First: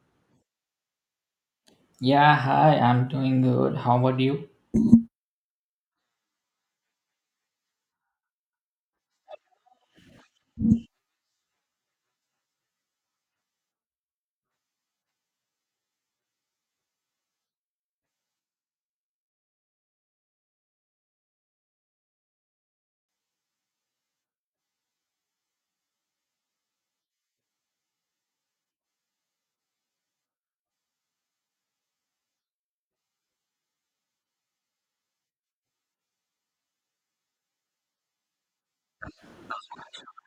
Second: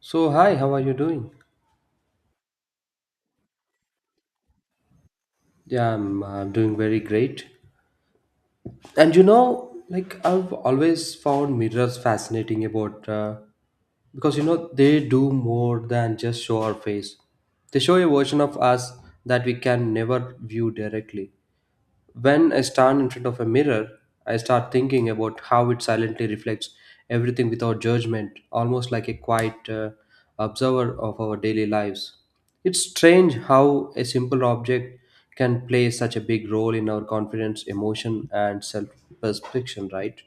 So, hi, how are you doing? Yeah, hi, I'm doing good. How about you? Yeah, I'm doing very great. And you know, like I've always found mirrors fascinating about because you know they do more than just show our face. They show a version of us that we can never view directly. When I stand in front of a mirror, I start thinking about how it silently reflects everything without judgment, almost like a quiet observer of our daily lives. It's strange how a simple object can play such a big role in our confidence, emotion, and self perception, right?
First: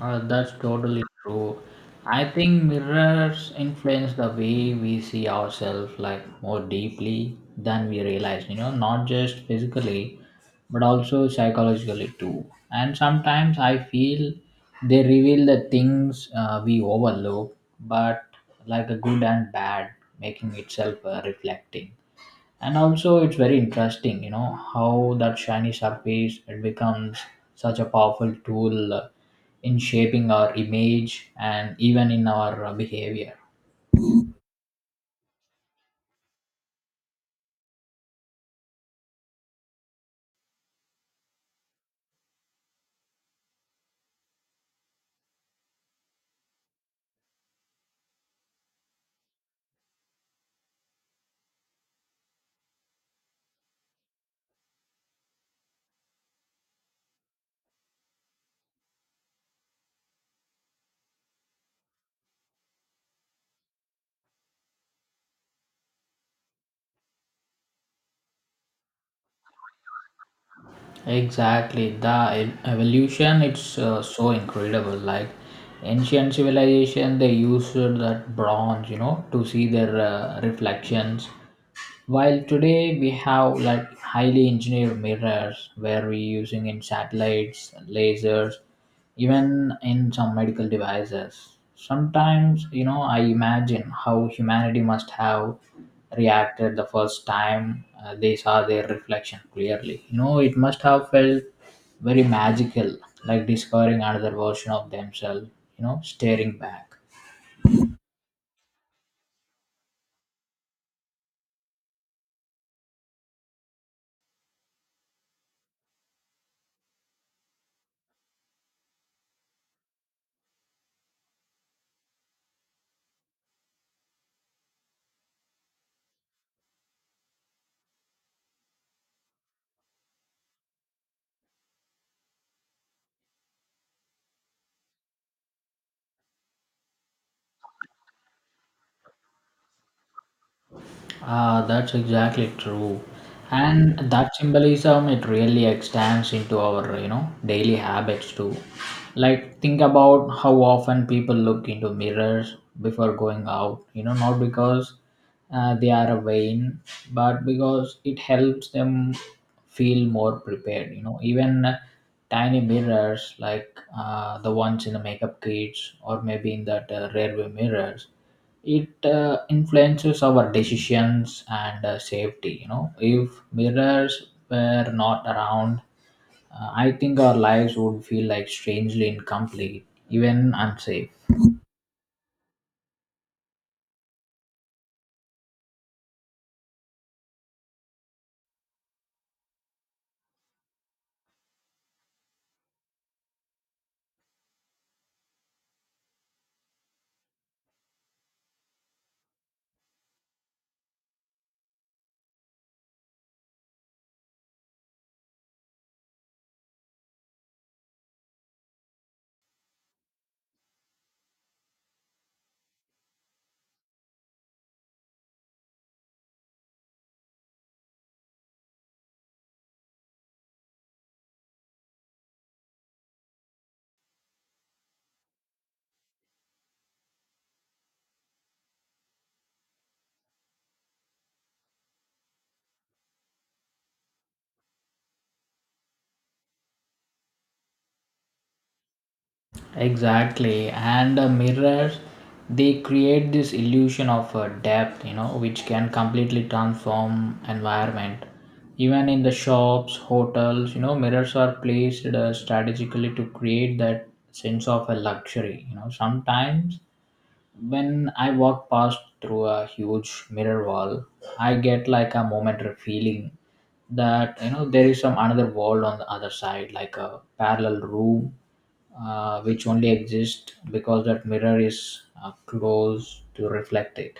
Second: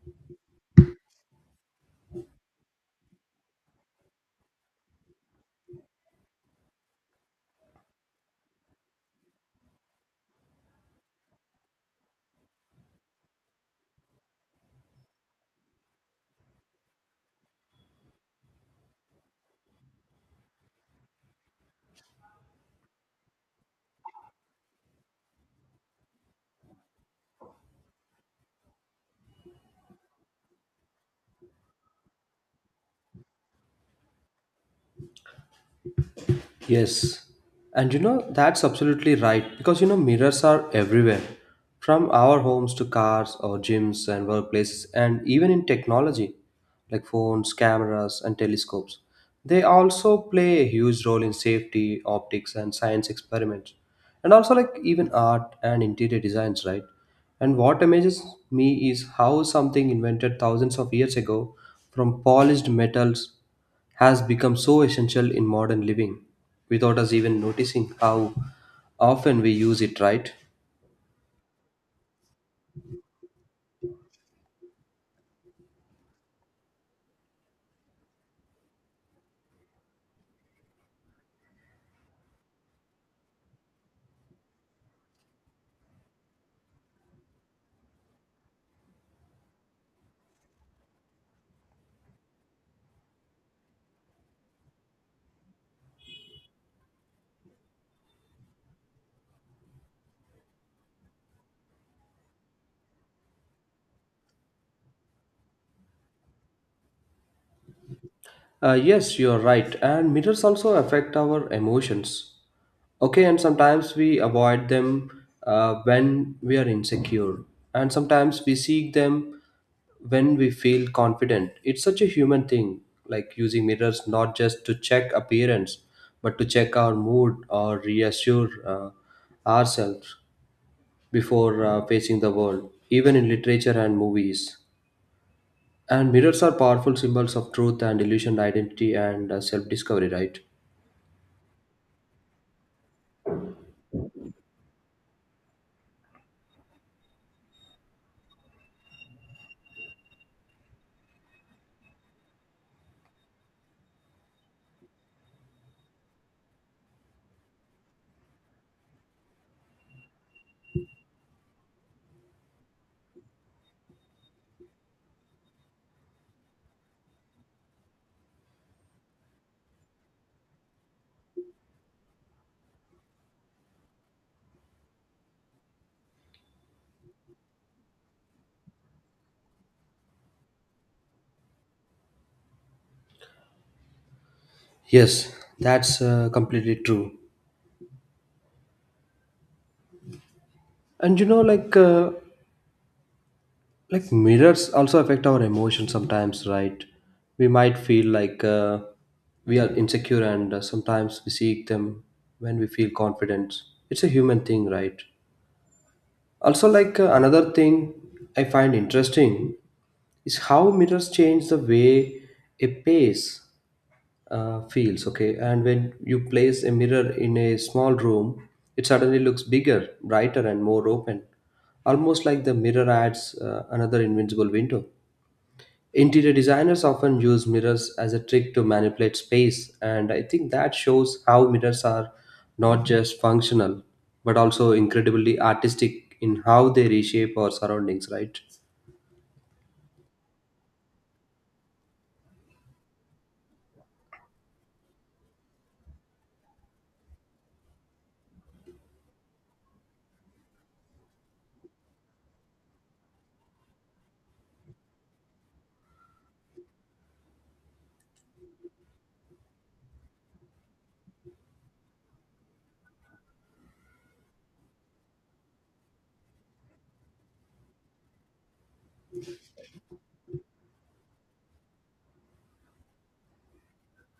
That's totally true. I think mirrors influence the way we see ourselves, like, more deeply than we realize, you know, not just physically, but also psychologically too. And sometimes I feel they reveal the things we overlook, but like a good and bad, making itself reflecting. And also, it's very interesting, you know, how that shiny surface, it becomes such a powerful tool in shaping our image and even in our behavior. Yes. And you know, that's absolutely right because you know, mirrors are everywhere from our homes to cars or gyms and workplaces, and even in technology like phones, cameras, and telescopes. They also play a huge role in safety, optics, and science experiments, and also like even art and interior designs, right? And what amazes me is how something invented thousands of years ago from polished metals has become so essential in modern living without us even noticing how often we use it, right? Exactly, the evolution, it's so incredible. Like, ancient civilization, they used that bronze, you know, to see their reflections. While today we have like highly engineered mirrors where we using in satellites, lasers, even in some medical devices. Sometimes, you know, I imagine how humanity must have reacted the first time they saw their reflection clearly. You know, it must have felt very magical, like discovering another version of themselves, you know, staring back. Yes, you're right. And mirrors also affect our emotions. Okay, and sometimes we avoid them when we are insecure, and sometimes we seek them when we feel confident. It's such a human thing, like using mirrors not just to check appearance, but to check our mood or reassure ourselves before facing the world, even in literature and movies. And mirrors are powerful symbols of truth and illusion, identity and self discovery, right? Ah, that's exactly true. And that symbolism, it really extends into our, you know, daily habits too. Like, think about how often people look into mirrors before going out, you know, not because they are vain, but because it helps them feel more prepared, you know. Even tiny mirrors, like the ones in the makeup kits, or maybe in that rearview mirrors, it influences our decisions and safety. You know, if mirrors were not around, I think our lives would feel like strangely incomplete, even unsafe. Yes, that's completely true. And you know, like mirrors also affect our emotions sometimes, right? We might feel like we are insecure, and sometimes we seek them when we feel confident. It's a human thing, right? Also, like another thing I find interesting is how mirrors change the way a pace feels. Okay, and when you place a mirror in a small room, it suddenly looks bigger, brighter, and more open, almost like the mirror adds another invincible window. Interior designers often use mirrors as a trick to manipulate space, and I think that shows how mirrors are not just functional but also incredibly artistic in how they reshape our surroundings, right? Exactly, and mirrors, they create this illusion of depth, you know, which can completely transform environment. Even in the shops, hotels, you know, mirrors are placed strategically to create that sense of a luxury, you know. Sometimes when I walk past through a huge mirror wall, I get like a momentary feeling that, you know, there is some another world on the other side, like a parallel room, which only exists because that mirror is closed to reflect it.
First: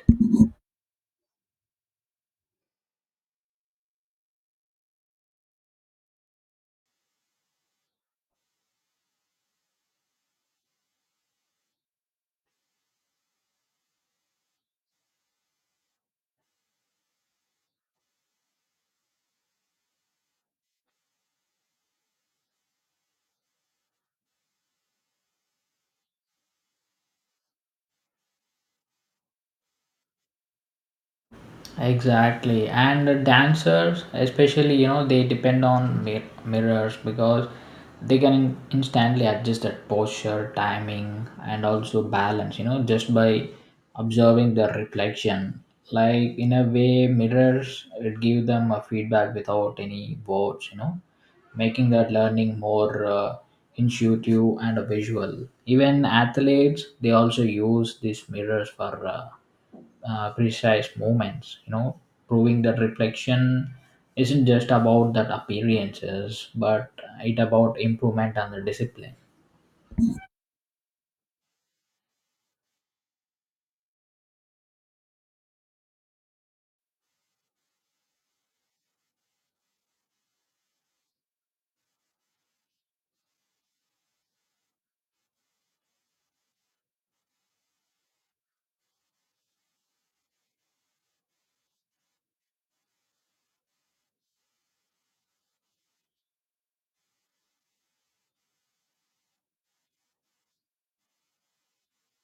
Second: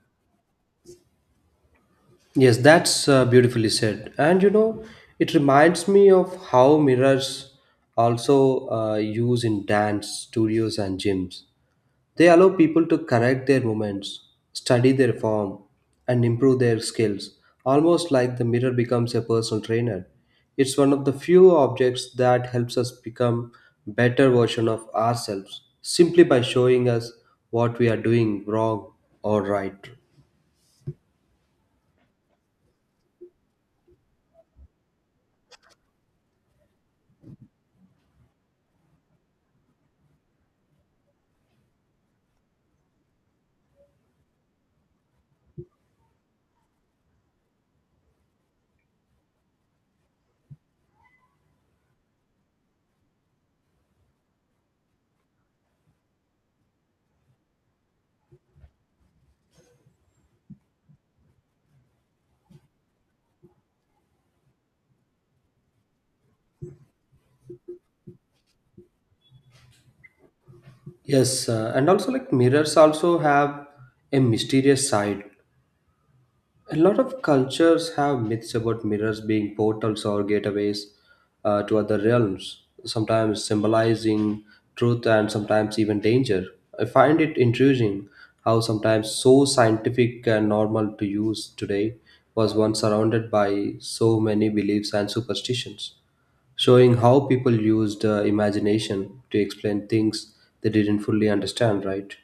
Yes, that's beautifully said. And you know, it reminds me of how mirrors also use in dance studios and gyms. They allow people to correct their movements, study their form, and improve their skills, almost like the mirror becomes a personal trainer. It's one of the few objects that helps us become better version of ourselves simply by showing us what we are doing wrong or right. Exactly, and the dancers especially, you know, they depend on mirrors because they can instantly adjust their posture, timing, and also balance, you know, just by observing the reflection. Like, in a way, mirrors, it give them a feedback without any words, you know, making that learning more intuitive and visual. Even athletes, they also use these mirrors for. Precise movements, you know, proving that reflection isn't just about that appearances, but it about improvement and the discipline. Yes, and also like mirrors also have a mysterious side. A lot of cultures have myths about mirrors being portals or gateways to other realms, sometimes symbolizing truth and sometimes even danger. I find it intriguing how sometimes so scientific and normal to use today was once surrounded by so many beliefs and superstitions, showing how people used imagination to explain things they didn't fully understand, right?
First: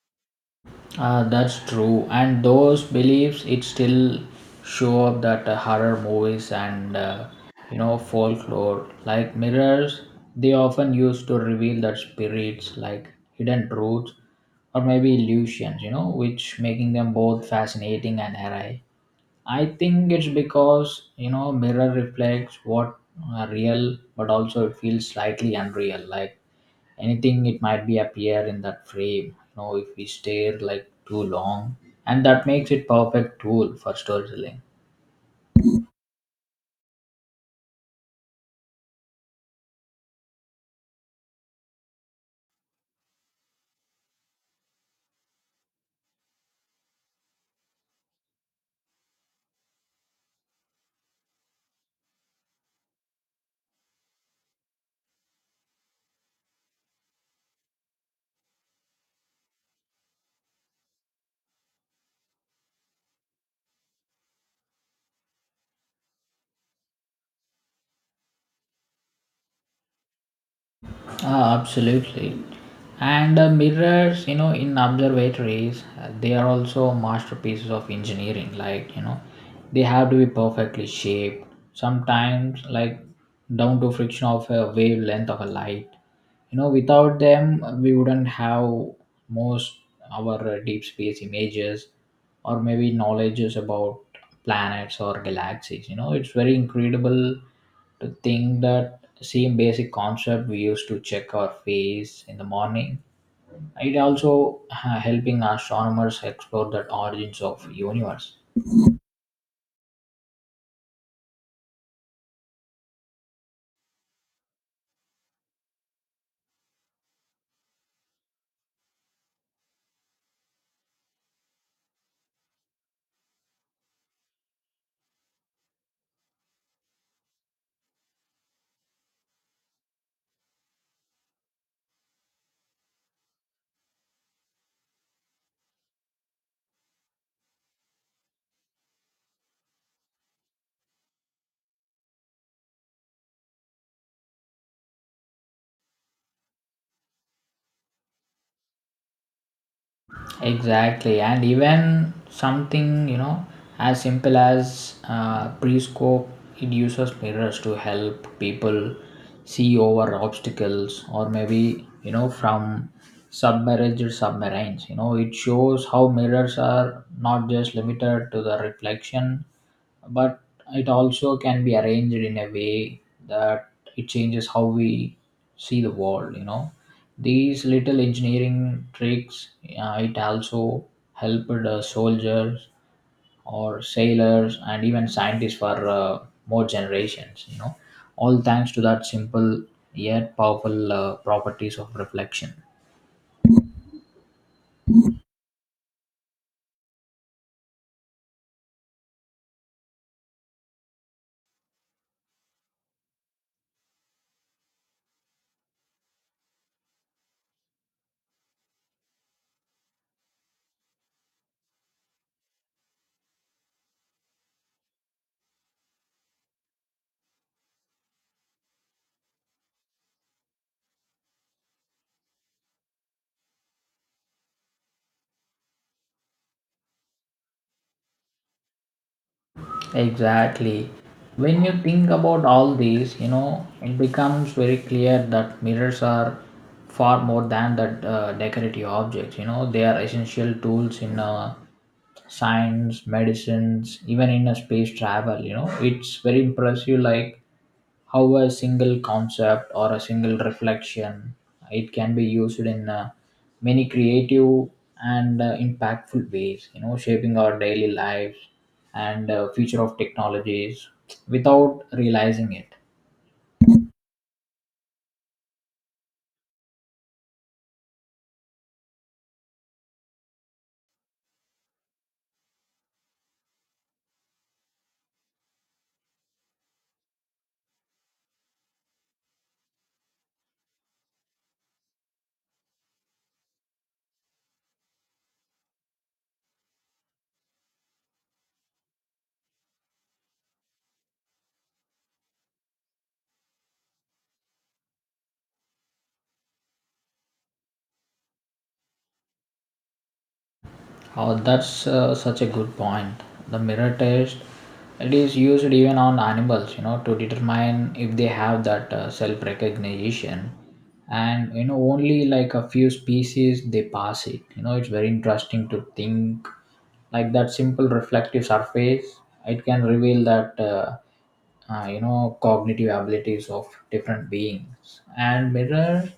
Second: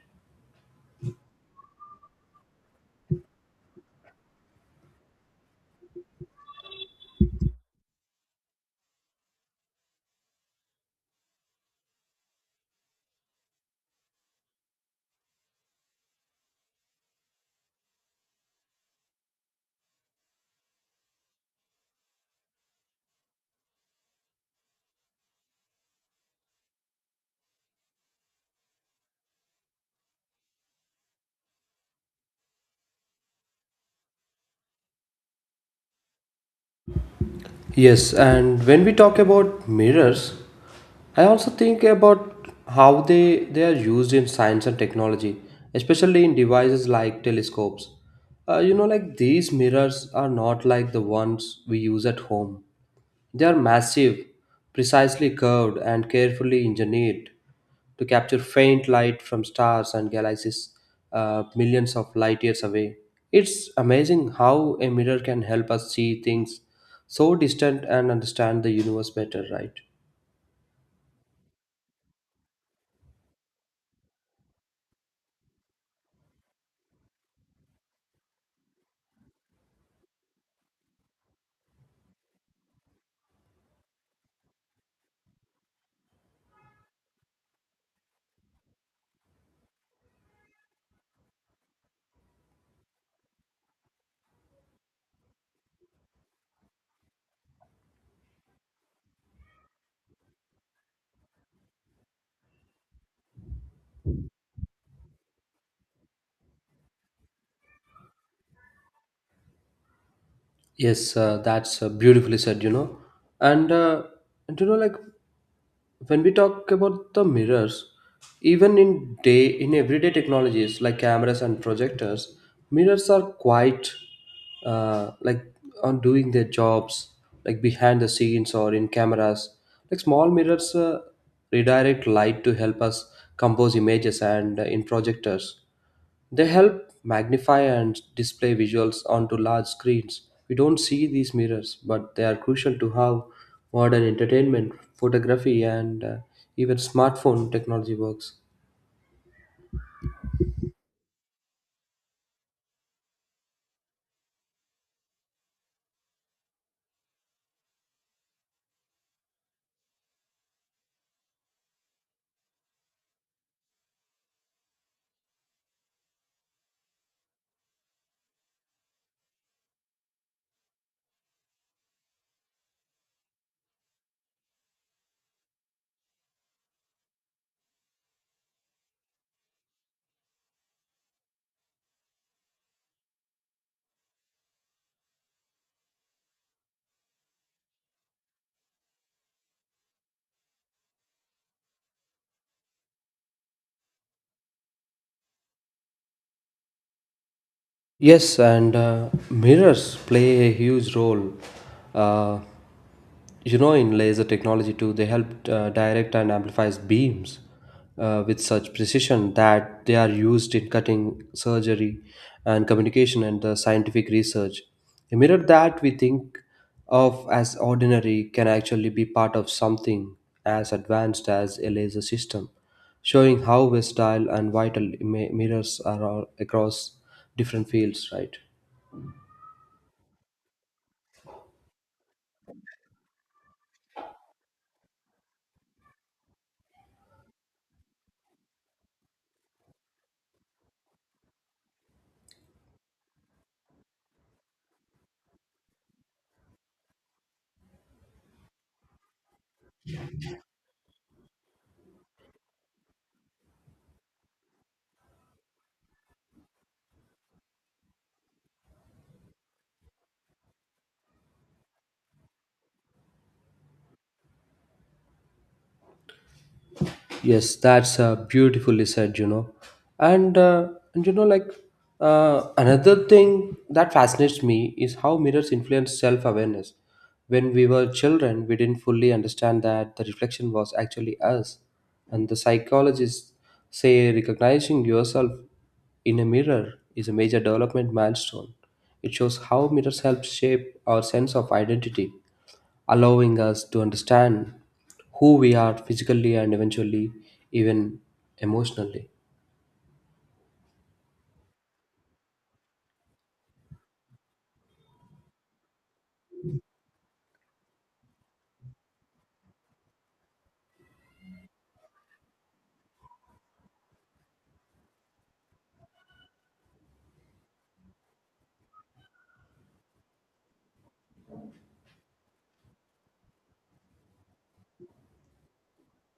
That's true, and those beliefs, it still show up that horror movies and you know, folklore. Like mirrors, they often use to reveal that spirits, like hidden truths or maybe illusions, you know, which making them both fascinating and eerie. I think it's because, you know, mirror reflects what are real, but also it feels slightly unreal. Like anything, it might be appear in that frame. You know, if we stare like too long, and that makes it perfect tool for storytelling. Yes, and when we talk about mirrors, I also think about how they are used in science and technology, especially in devices like telescopes. Like these mirrors are not like the ones we use at home. They are massive, precisely curved, and carefully engineered to capture faint light from stars and galaxies millions of light years away. It's amazing how a mirror can help us see things so distant and understand the universe better, right? Ah, absolutely. And mirrors, you know, in observatories, they are also masterpieces of engineering. Like, you know, they have to be perfectly shaped, sometimes like down to friction of a wavelength of a light. You know, without them, we wouldn't have most our deep space images or maybe knowledges about planets or galaxies. You know, it's very incredible to think that same basic concept we used to check our face in the morning, it also helping astronomers explore the origins of universe. Yes, that's beautifully said, you know. And, uh, and you know, like when we talk about the mirrors even in day in everyday technologies like cameras and projectors mirrors are quite like on doing their jobs like behind the scenes or in cameras like small mirrors redirect light to help us compose images and in projectors they help magnify and display visuals onto large screens. We don't see these mirrors, but they are crucial to how modern entertainment, photography, and even smartphone technology works. Exactly, and even something, you know, as simple as prescope, it uses mirrors to help people see over obstacles, or maybe, you know, from submerged submarines. You know, it shows how mirrors are not just limited to the reflection, but it also can be arranged in a way that it changes how we see the world. You know, these little engineering tricks, it also helped the soldiers or sailors and even scientists for more generations, you know, all thanks to that simple yet powerful properties of reflection. Yes, and mirrors play a huge role. Uh, You know, in laser technology too, they help direct and amplify beams with such precision that they are used in cutting, surgery, and communication and the scientific research. A mirror that we think of as ordinary can actually be part of something as advanced as a laser system, showing how versatile and vital mirrors are all across different fields, right? Exactly. When you think about all these, you know, it becomes very clear that mirrors are far more than that decorative objects. You know, they are essential tools in science, medicines, even in a space travel. You know, it's very impressive. Like how a single concept or a single reflection, it can be used in many creative and impactful ways, you know, shaping our daily lives and future of technologies without realizing it. Yes, that's beautifully said, you know. And you know, another thing that fascinates me is how mirrors influence self awareness. When we were children, we didn't fully understand that the reflection was actually us. And the psychologists say recognizing yourself in a mirror is a major development milestone. It shows how mirrors help shape our sense of identity, allowing us to understand who we are physically and eventually even emotionally. Oh, that's such a good point. The mirror test, it is used even on animals, you know, to determine if they have that self recognition. And you know, only like a few species they pass it. You know, it's very interesting to think like that simple reflective surface. It can reveal that you know, cognitive abilities of different beings. And mirror,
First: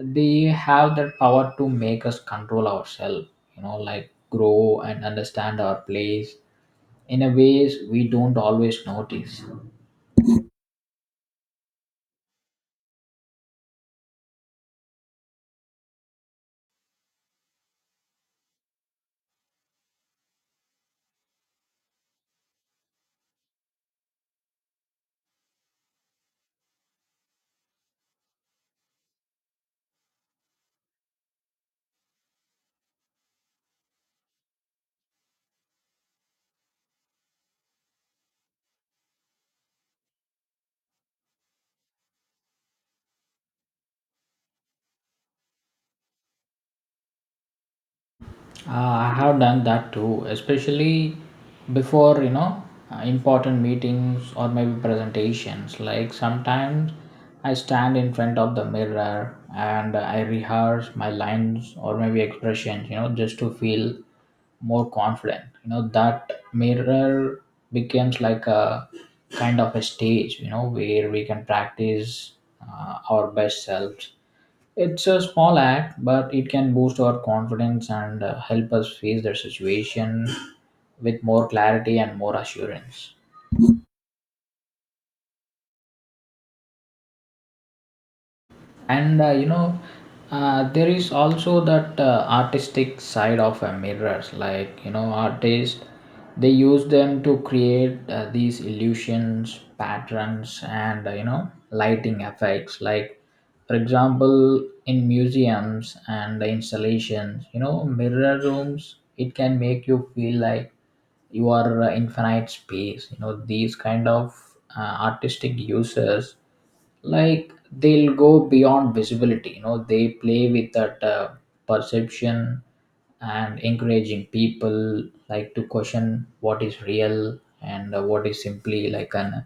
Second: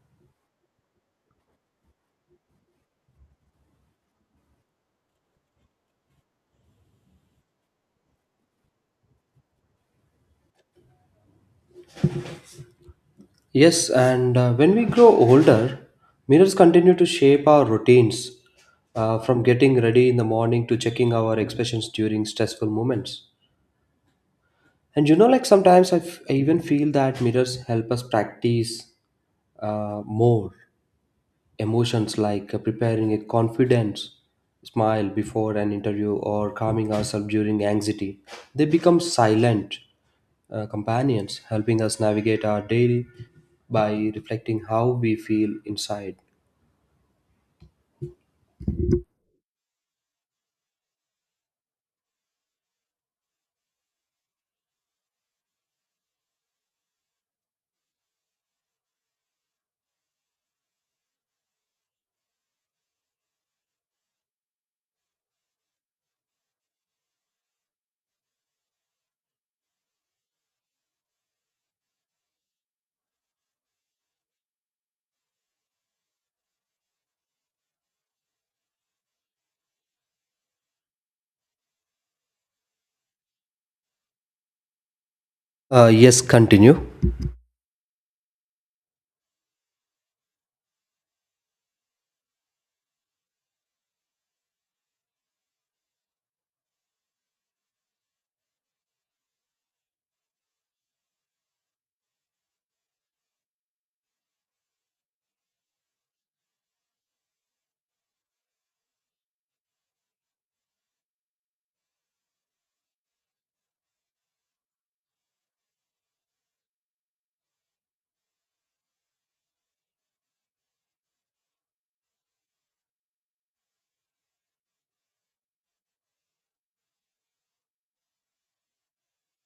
they have that power to make us control ourselves, you know, like grow and understand our place in a ways we don't always notice. Yes, and when we grow older, mirrors continue to shape our routines from getting ready in the morning to checking our expressions during stressful moments. And you know, like sometimes I even feel that mirrors help us practice more emotions like preparing a confident smile before an interview or calming ourselves during anxiety. They become silent companions, helping us navigate our day by reflecting how we feel inside. Uh, I have done that too, especially before, you know, important meetings or maybe presentations. Like sometimes I stand in front of the mirror and I rehearse my lines or maybe expressions, you know, just to feel more confident. You know, that mirror becomes like a kind of a stage, you know, where we can practice our best selves. It's a small act, but it can boost our confidence and help us face the situation with more clarity and more assurance. Yes, continue. And you know, there is also that artistic side of mirrors. Like, you know, artists, they use them to create these illusions, patterns, and you know, lighting effects. Like, for example, in museums and installations, you know, mirror rooms, it can make you feel like you are infinite space. You know, these kind of artistic uses, like, they'll go beyond visibility. You know, they play with that perception, and encouraging people like to question what is real and what is simply like an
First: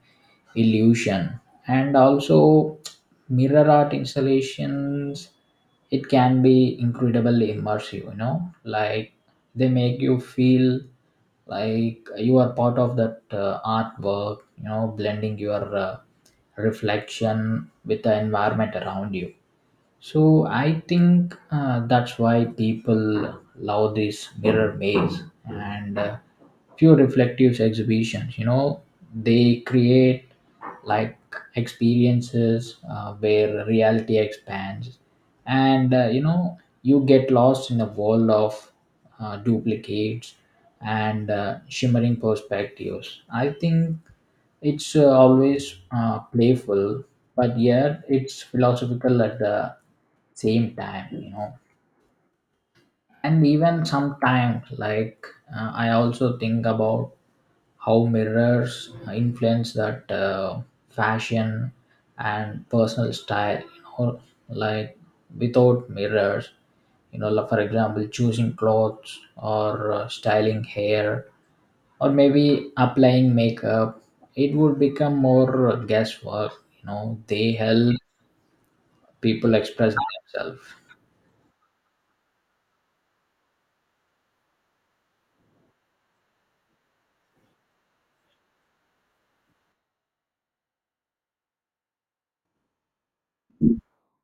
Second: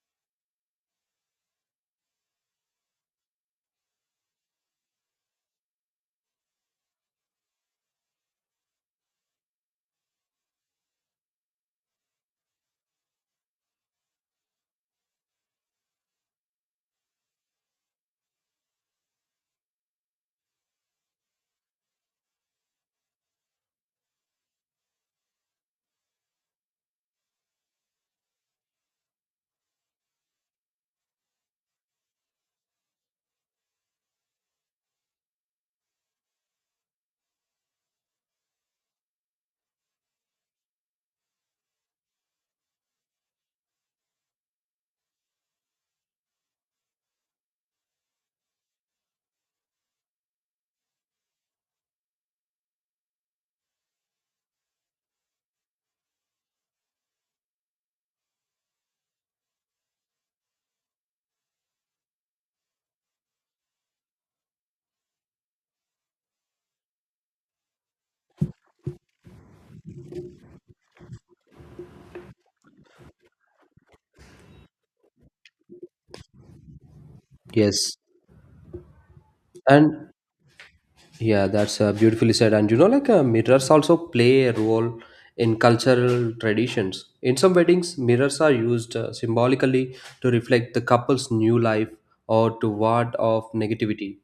illusion. And also, mirror art installations, it can be incredibly immersive, you know. Like, they make you feel like you are part of that artwork, you know, blending your reflection with the environment around you. So I think that's why people love this mirror maze and. Few reflective exhibitions, you know, they create like experiences where reality expands, and you know, you get lost in a world of duplicates and shimmering perspectives. I think it's always playful, but yet it's philosophical at the same time, you know. And even sometimes like, I also think about how mirrors influence that fashion and personal style. You know, like, without mirrors, you know, like, for example, choosing clothes or styling hair or maybe applying makeup, it would become more guesswork. You know, they help Yes. people express And themselves. yeah, that's beautifully said. And you know, like mirrors also play a role in cultural traditions. In some weddings, mirrors are used symbolically to reflect the couple's new life or to ward off negativity.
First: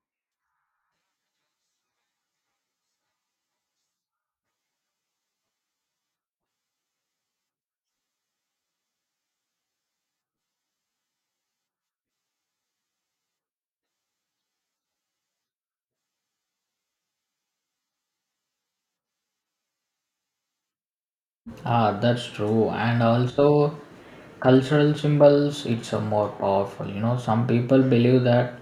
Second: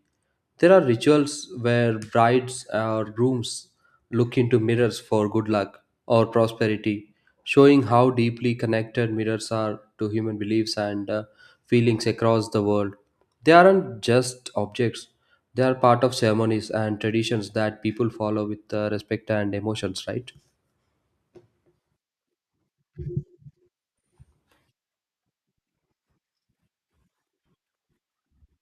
There are rituals where brides or grooms look into mirrors for good luck or prosperity, showing how deeply connected mirrors are to human beliefs and feelings across the world. They aren't just objects, they are part of ceremonies and traditions that people follow with respect and emotions, right? Ah, that's true. And also cultural symbols, it's a more powerful. You know, some people believe that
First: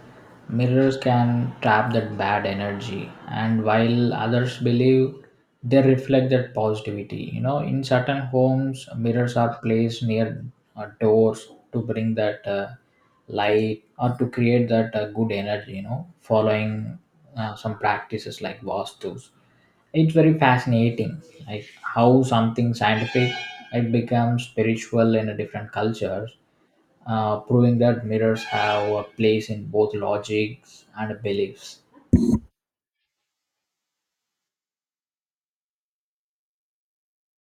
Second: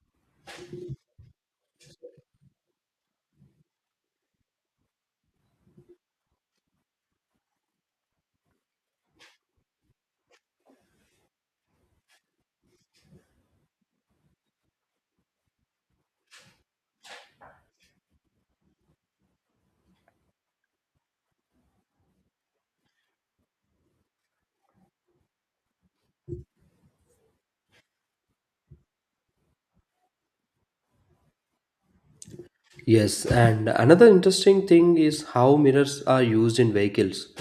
mirrors can trap that bad energy, and while others believe they reflect that positivity. You know, in certain homes, mirrors are placed near doors to bring that light or to create that good energy, you know, following some practices like vastus. It's very fascinating, like how something scientific, it becomes spiritual in a different cultures, proving that mirrors have a place in both logics and beliefs. Yes, and another interesting thing is how mirrors are used in vehicles.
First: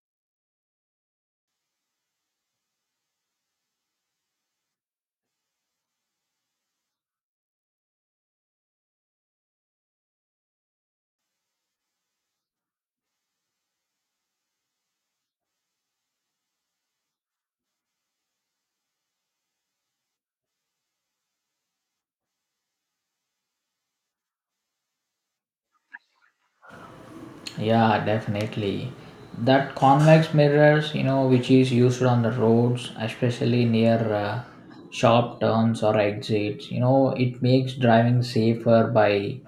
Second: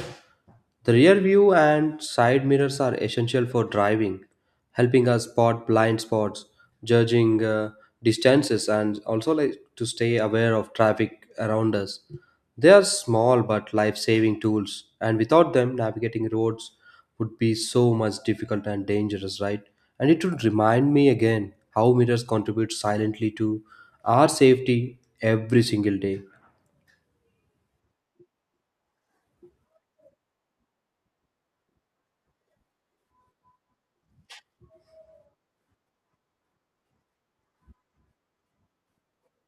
The rear view and side mirrors are essential for driving, helping us spot blind spots, judging distances, and also like to stay aware of traffic around us. They are small but life-saving tools, and without them, navigating roads would be so much difficult and dangerous, right? And it would remind me again how mirrors contribute silently to our safety every single day. Yeah, definitely. That convex mirrors, you know, which is used on the roads, especially near sharp turns or exits, you know, it makes driving safer by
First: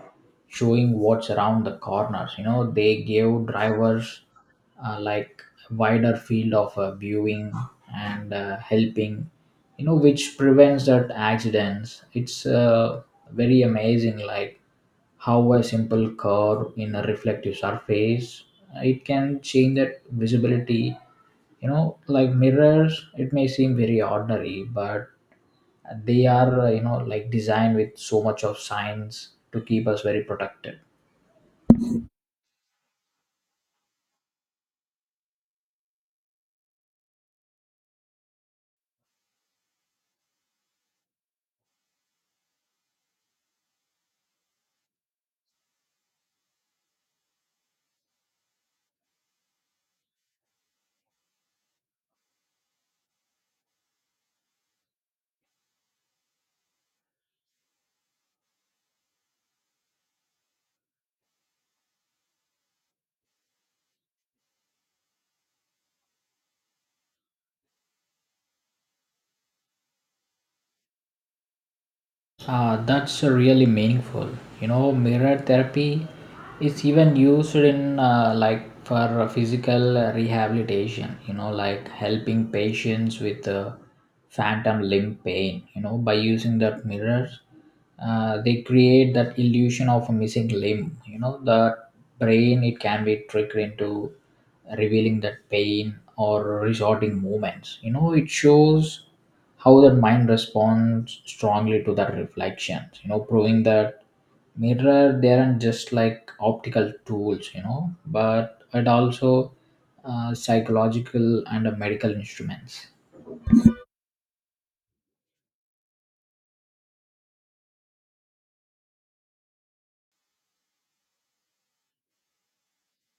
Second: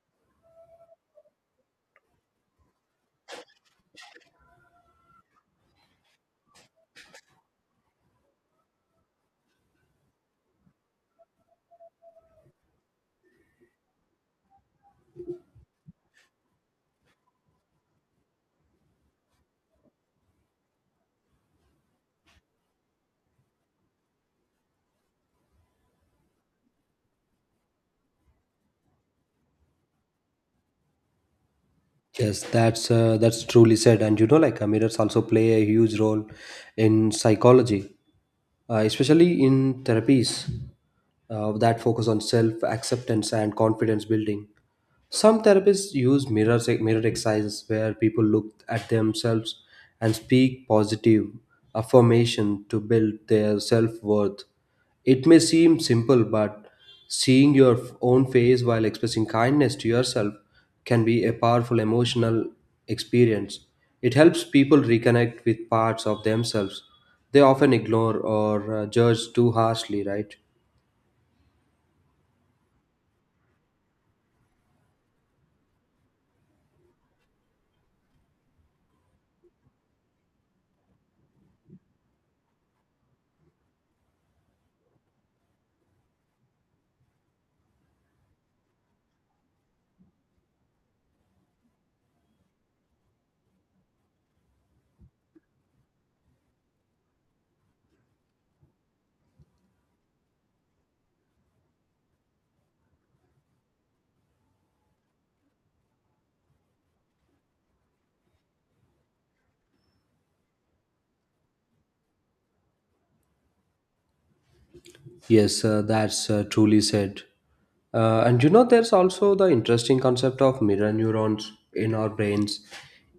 showing what's around the corners. You know, they give drivers like wider field of viewing and helping, you know, which prevents that accidents. It's very amazing, like how a simple curve in a reflective surface, it can change that visibility. You know, like mirrors, it may seem very ordinary, but they are, you know, like designed with so much of science to keep us very protected. Yes, that's truly said, and you know, like mirrors also play a huge role in psychology, especially in therapies that focus on self acceptance and confidence building. Some therapists use mirror exercises where people look at themselves and speak positive affirmation to build their self worth. It may seem simple, but seeing your own face while expressing kindness to yourself can be a powerful emotional experience. It helps people reconnect with parts of themselves they often ignore or judge too harshly, right? Ah, that's really meaningful. You know, mirror therapy is even used in like for physical rehabilitation. You know, like helping patients with phantom limb pain. You know, by using that mirror, they create that illusion of a missing limb. You know, the brain, it can be tricked into revealing that pain or resorting movements. You know, it shows how that mind responds strongly to that reflection, you know, proving that mirror, they aren't just like optical tools, you know, but it also psychological and medical instruments. Yes, that's truly said. And you know, there's also the interesting concept of mirror neurons in our brains.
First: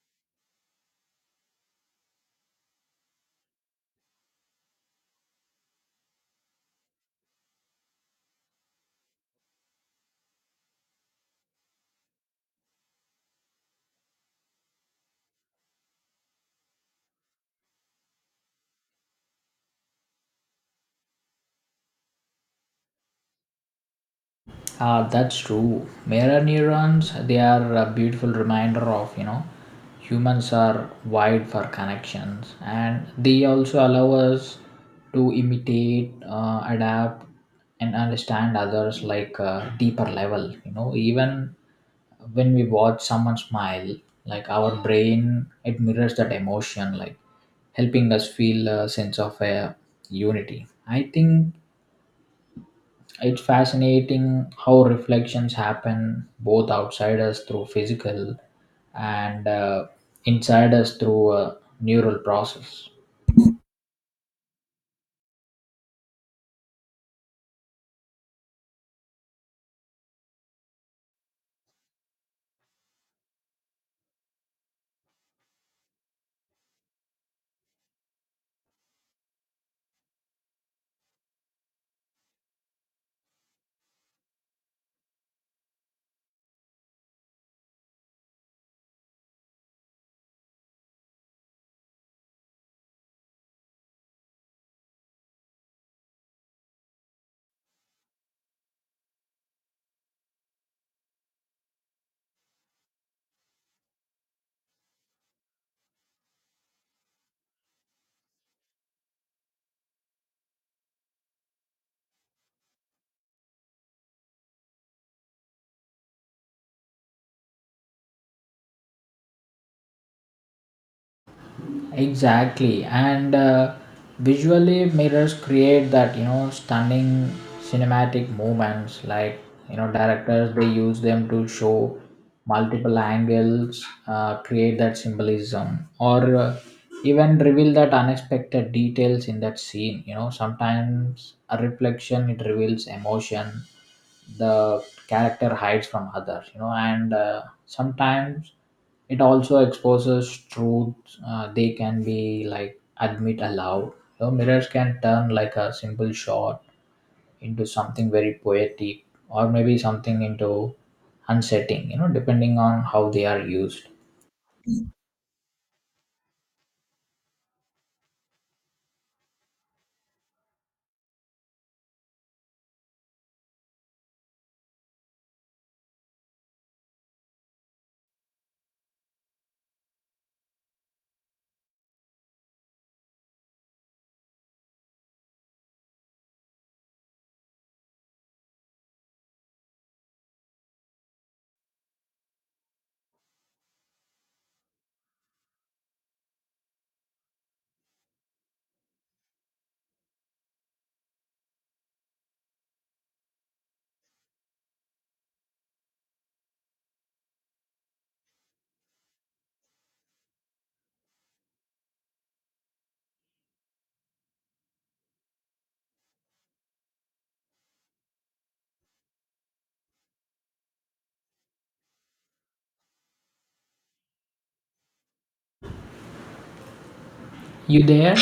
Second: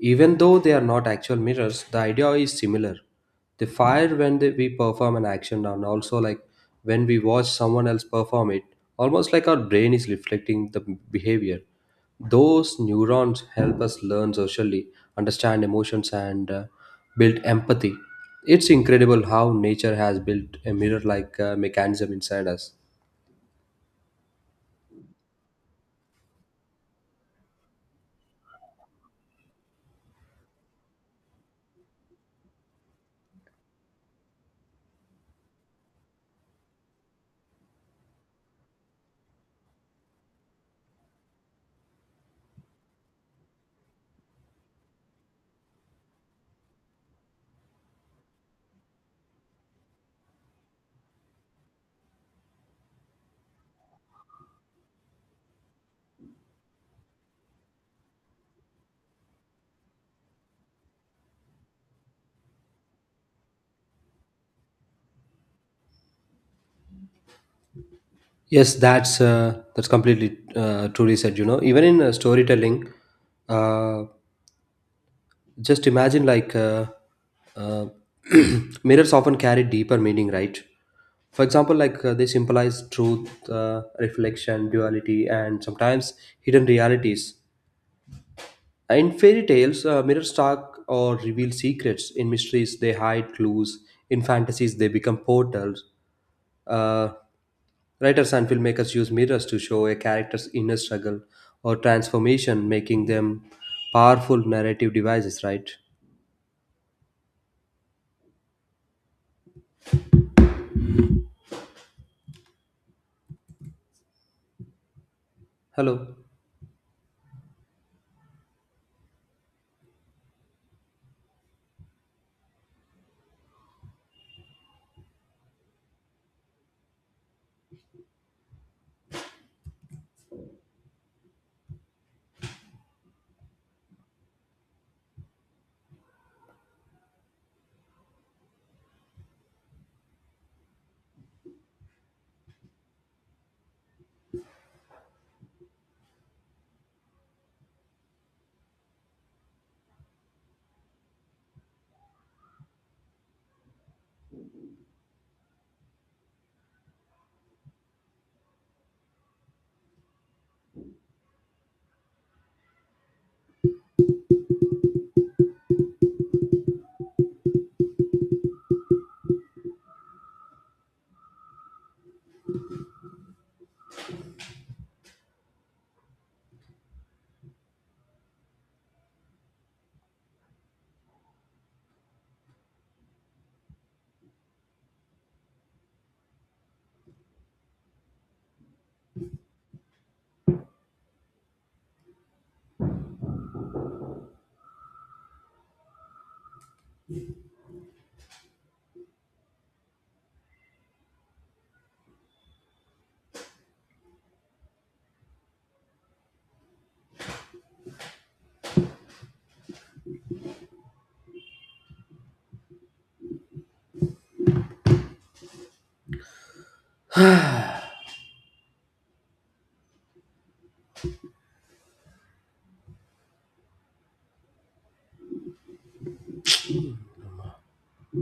Even though they are not actual mirrors, the idea is similar. They fire we perform an action, and also like when we watch someone else perform it, almost like our brain is reflecting the behavior. Those neurons help us learn socially, understand emotions, and build empathy. It's incredible how nature has built a mirror-like mechanism inside us. Ah, that's true. Mirror neurons, they are a beautiful reminder of, you know, humans are wired for connections, and they also allow us to imitate, adapt, and understand others like a deeper level. You know, even when we watch someone smile, like our brain, it mirrors that emotion, like helping us feel a sense of unity. I think it's fascinating how reflections happen both outside us through physical and inside us through a neural process. Yes, that's completely truly said. You know, even in storytelling, uh, just imagine uh, mirrors often carry deeper meaning, right? For example, like they symbolize truth, reflection, duality, and sometimes hidden realities. In fairy tales, mirrors talk or reveal secrets. In mysteries, they hide clues. In fantasies, they become portals. Uh, Writers and filmmakers use mirrors to show a character's inner struggle or transformation, making them powerful narrative devices, right? Hello. Exactly, and visually mirrors create that, you know, stunning cinematic moments. Like, you know, directors, they use them to show multiple angles, create that symbolism, or even reveal that unexpected details in that scene. You know, sometimes a reflection, it reveals emotion the character hides from others. You know, and sometimes it also exposes truths they can be like admit aloud. You know, mirrors can turn like a simple shot into something very poetic, or maybe something into unsettling. You know, depending on how they are used. You there?